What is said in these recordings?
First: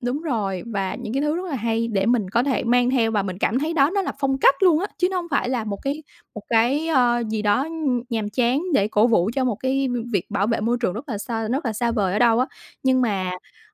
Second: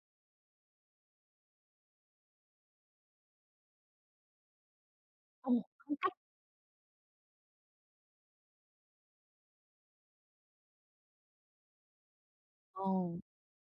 Đúng rồi, và những cái thứ rất là hay để mình có thể mang theo và mình cảm thấy đó nó là phong cách luôn á, chứ nó hông phải Ồ, là một phong cái cách. một cái, ờ, gì đó, ưm, nhàm chán để cổ vũ cho một cái v việc bảo vệ môi trường rất là xo rất là xa vời ở đâu á. Nhưng Ồ. mà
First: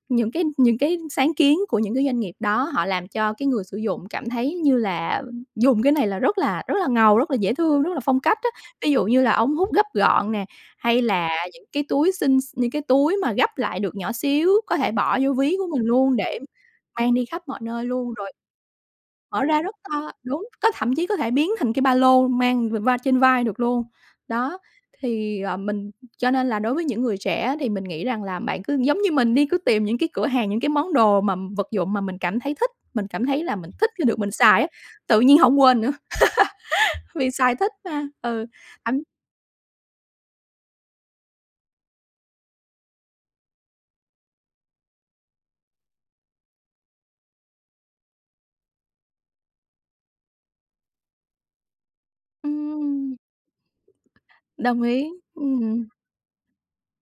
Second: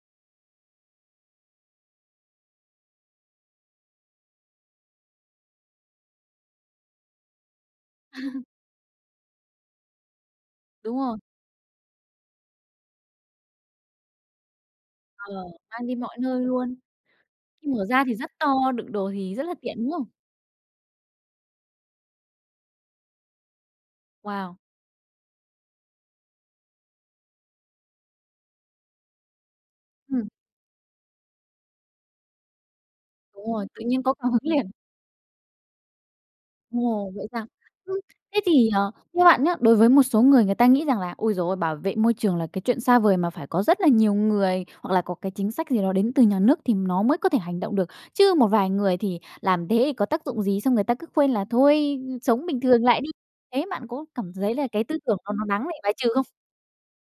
những cái những cái sáng kiến của những cái doanh nghiệp đó, họ làm cho cái người sử dụng cảm thấy như là dùng cái này là rất là rất là ngầu, rất là dễ thương, rất là phong cách á, ví dụ như là ống hút gấp gọn nè, Đúng hay rồi. là những cái túi xinh x những cái túi mà gấp lại được nhỏ xíu, có thể bỏ vô Ờ, ví của mình mang đi luôn mọi để nơi luôn, mang đi khắp mọi khi nơi mở ra luôn thì rất rồi to, đựng đồ thì rất mở là ra rất tiện, đúng không? to đúng, có thậm chí có thể biến thành cái ba lô mang v va trên vai được luôn. Wow! Đó, thì, ờ, mình cho nên là đối với những người trẻ á, thì mình nghĩ rằng là bạn cứ giống như mình đi, cứ tìm những cái cửa Ừm. hàng, những cái món đồ mà vật dụng mà mình cảm thấy thích, mình cảm thấy Đúng là rồi, mình tự thích nhiên khi có được mình cảm hứng xài liền. á, tự nhiên hổng quên nữa, Ồ, vậy vì sao? xài thích Ưm, mà. thế Ừ, thì, ờ, anh theo bạn nhá, đối với một số người người ta nghĩ rằng là ôi giời ơi, bảo vệ môi trường là cái chuyện xa vời mà phải có rất là nhiều người hoặc là có cái chính sách gì đó đến từ nhà nước thì nó mới có thể hành động được, chứ một vài người thì làm thế thì có tác dụng gì, xong người ta cứ khuyên là thôi sống bình thường lại đi, Ừm. thế bạn có cảm thấy là Đồng cái tư ý, tưởng đó nó đáng bị ừm. bài trừ không?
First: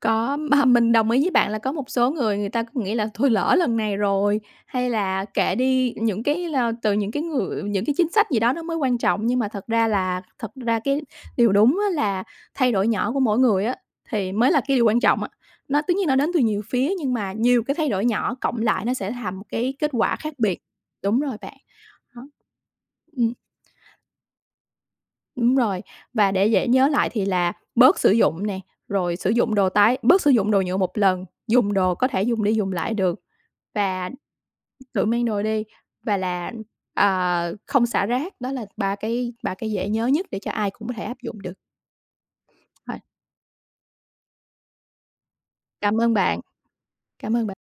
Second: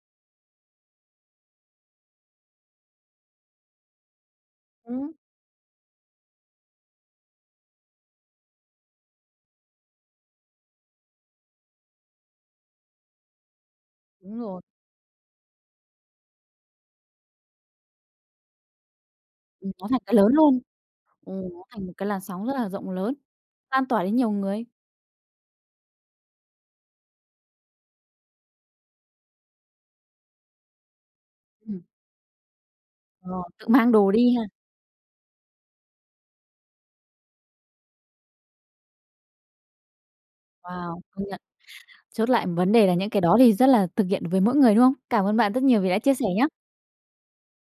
Có, mà mình đồng ý với bạn là có một số người, người ta cứ nghĩ là thôi lỡ lần này rồi, hay Ừm. là kệ đi, những cái, ơ từ những cái người những cái chính sách gì đó nó mới quan trọng nhưng mà thật ra là thật ra cái điều đúng á là thay đổi nhỏ của mỗi người á, thì Đúng mới là rồi. cái điều quan trọng á, nó tất nhiên nó đến từ nhiều phía nhưng mà nhiều cái thay đổi nhỏ cộng lại nó sẽ thành một Ừm, cái nó kết thành cái quả lớn khác biệt. hơn. Đúng rồi Ừm, bạn, nó thành một cái làn đó. sóng rất là rộng lớn, Ừm. lan tỏa đến nhiều người. Đúng rồi, và để dễ nhớ lại thì là bớt sử dụng nè, rồi sử dụng đồ tái bớt sử dụng đồ nhựa một lần, dùng Ừm. đồ có thể dùng đi dùng lại được Ờ, tự mang và đồ đi ha. tự mang đồ đi, và là, à, không xả rác, đó là 3 cái 3 cái dễ nhớ nhất để cho ai cũng có Wow, thể áp công nhận, dụng được. chốt lại vấn đề là [unintelligible] những cái đó thì rất là thực hiện với mỗi người, đúng không? Cảm ơn bạn rất nhiều vì đã Cảm chia ơn sẻ bạn, nhá. cảm ơn bạn.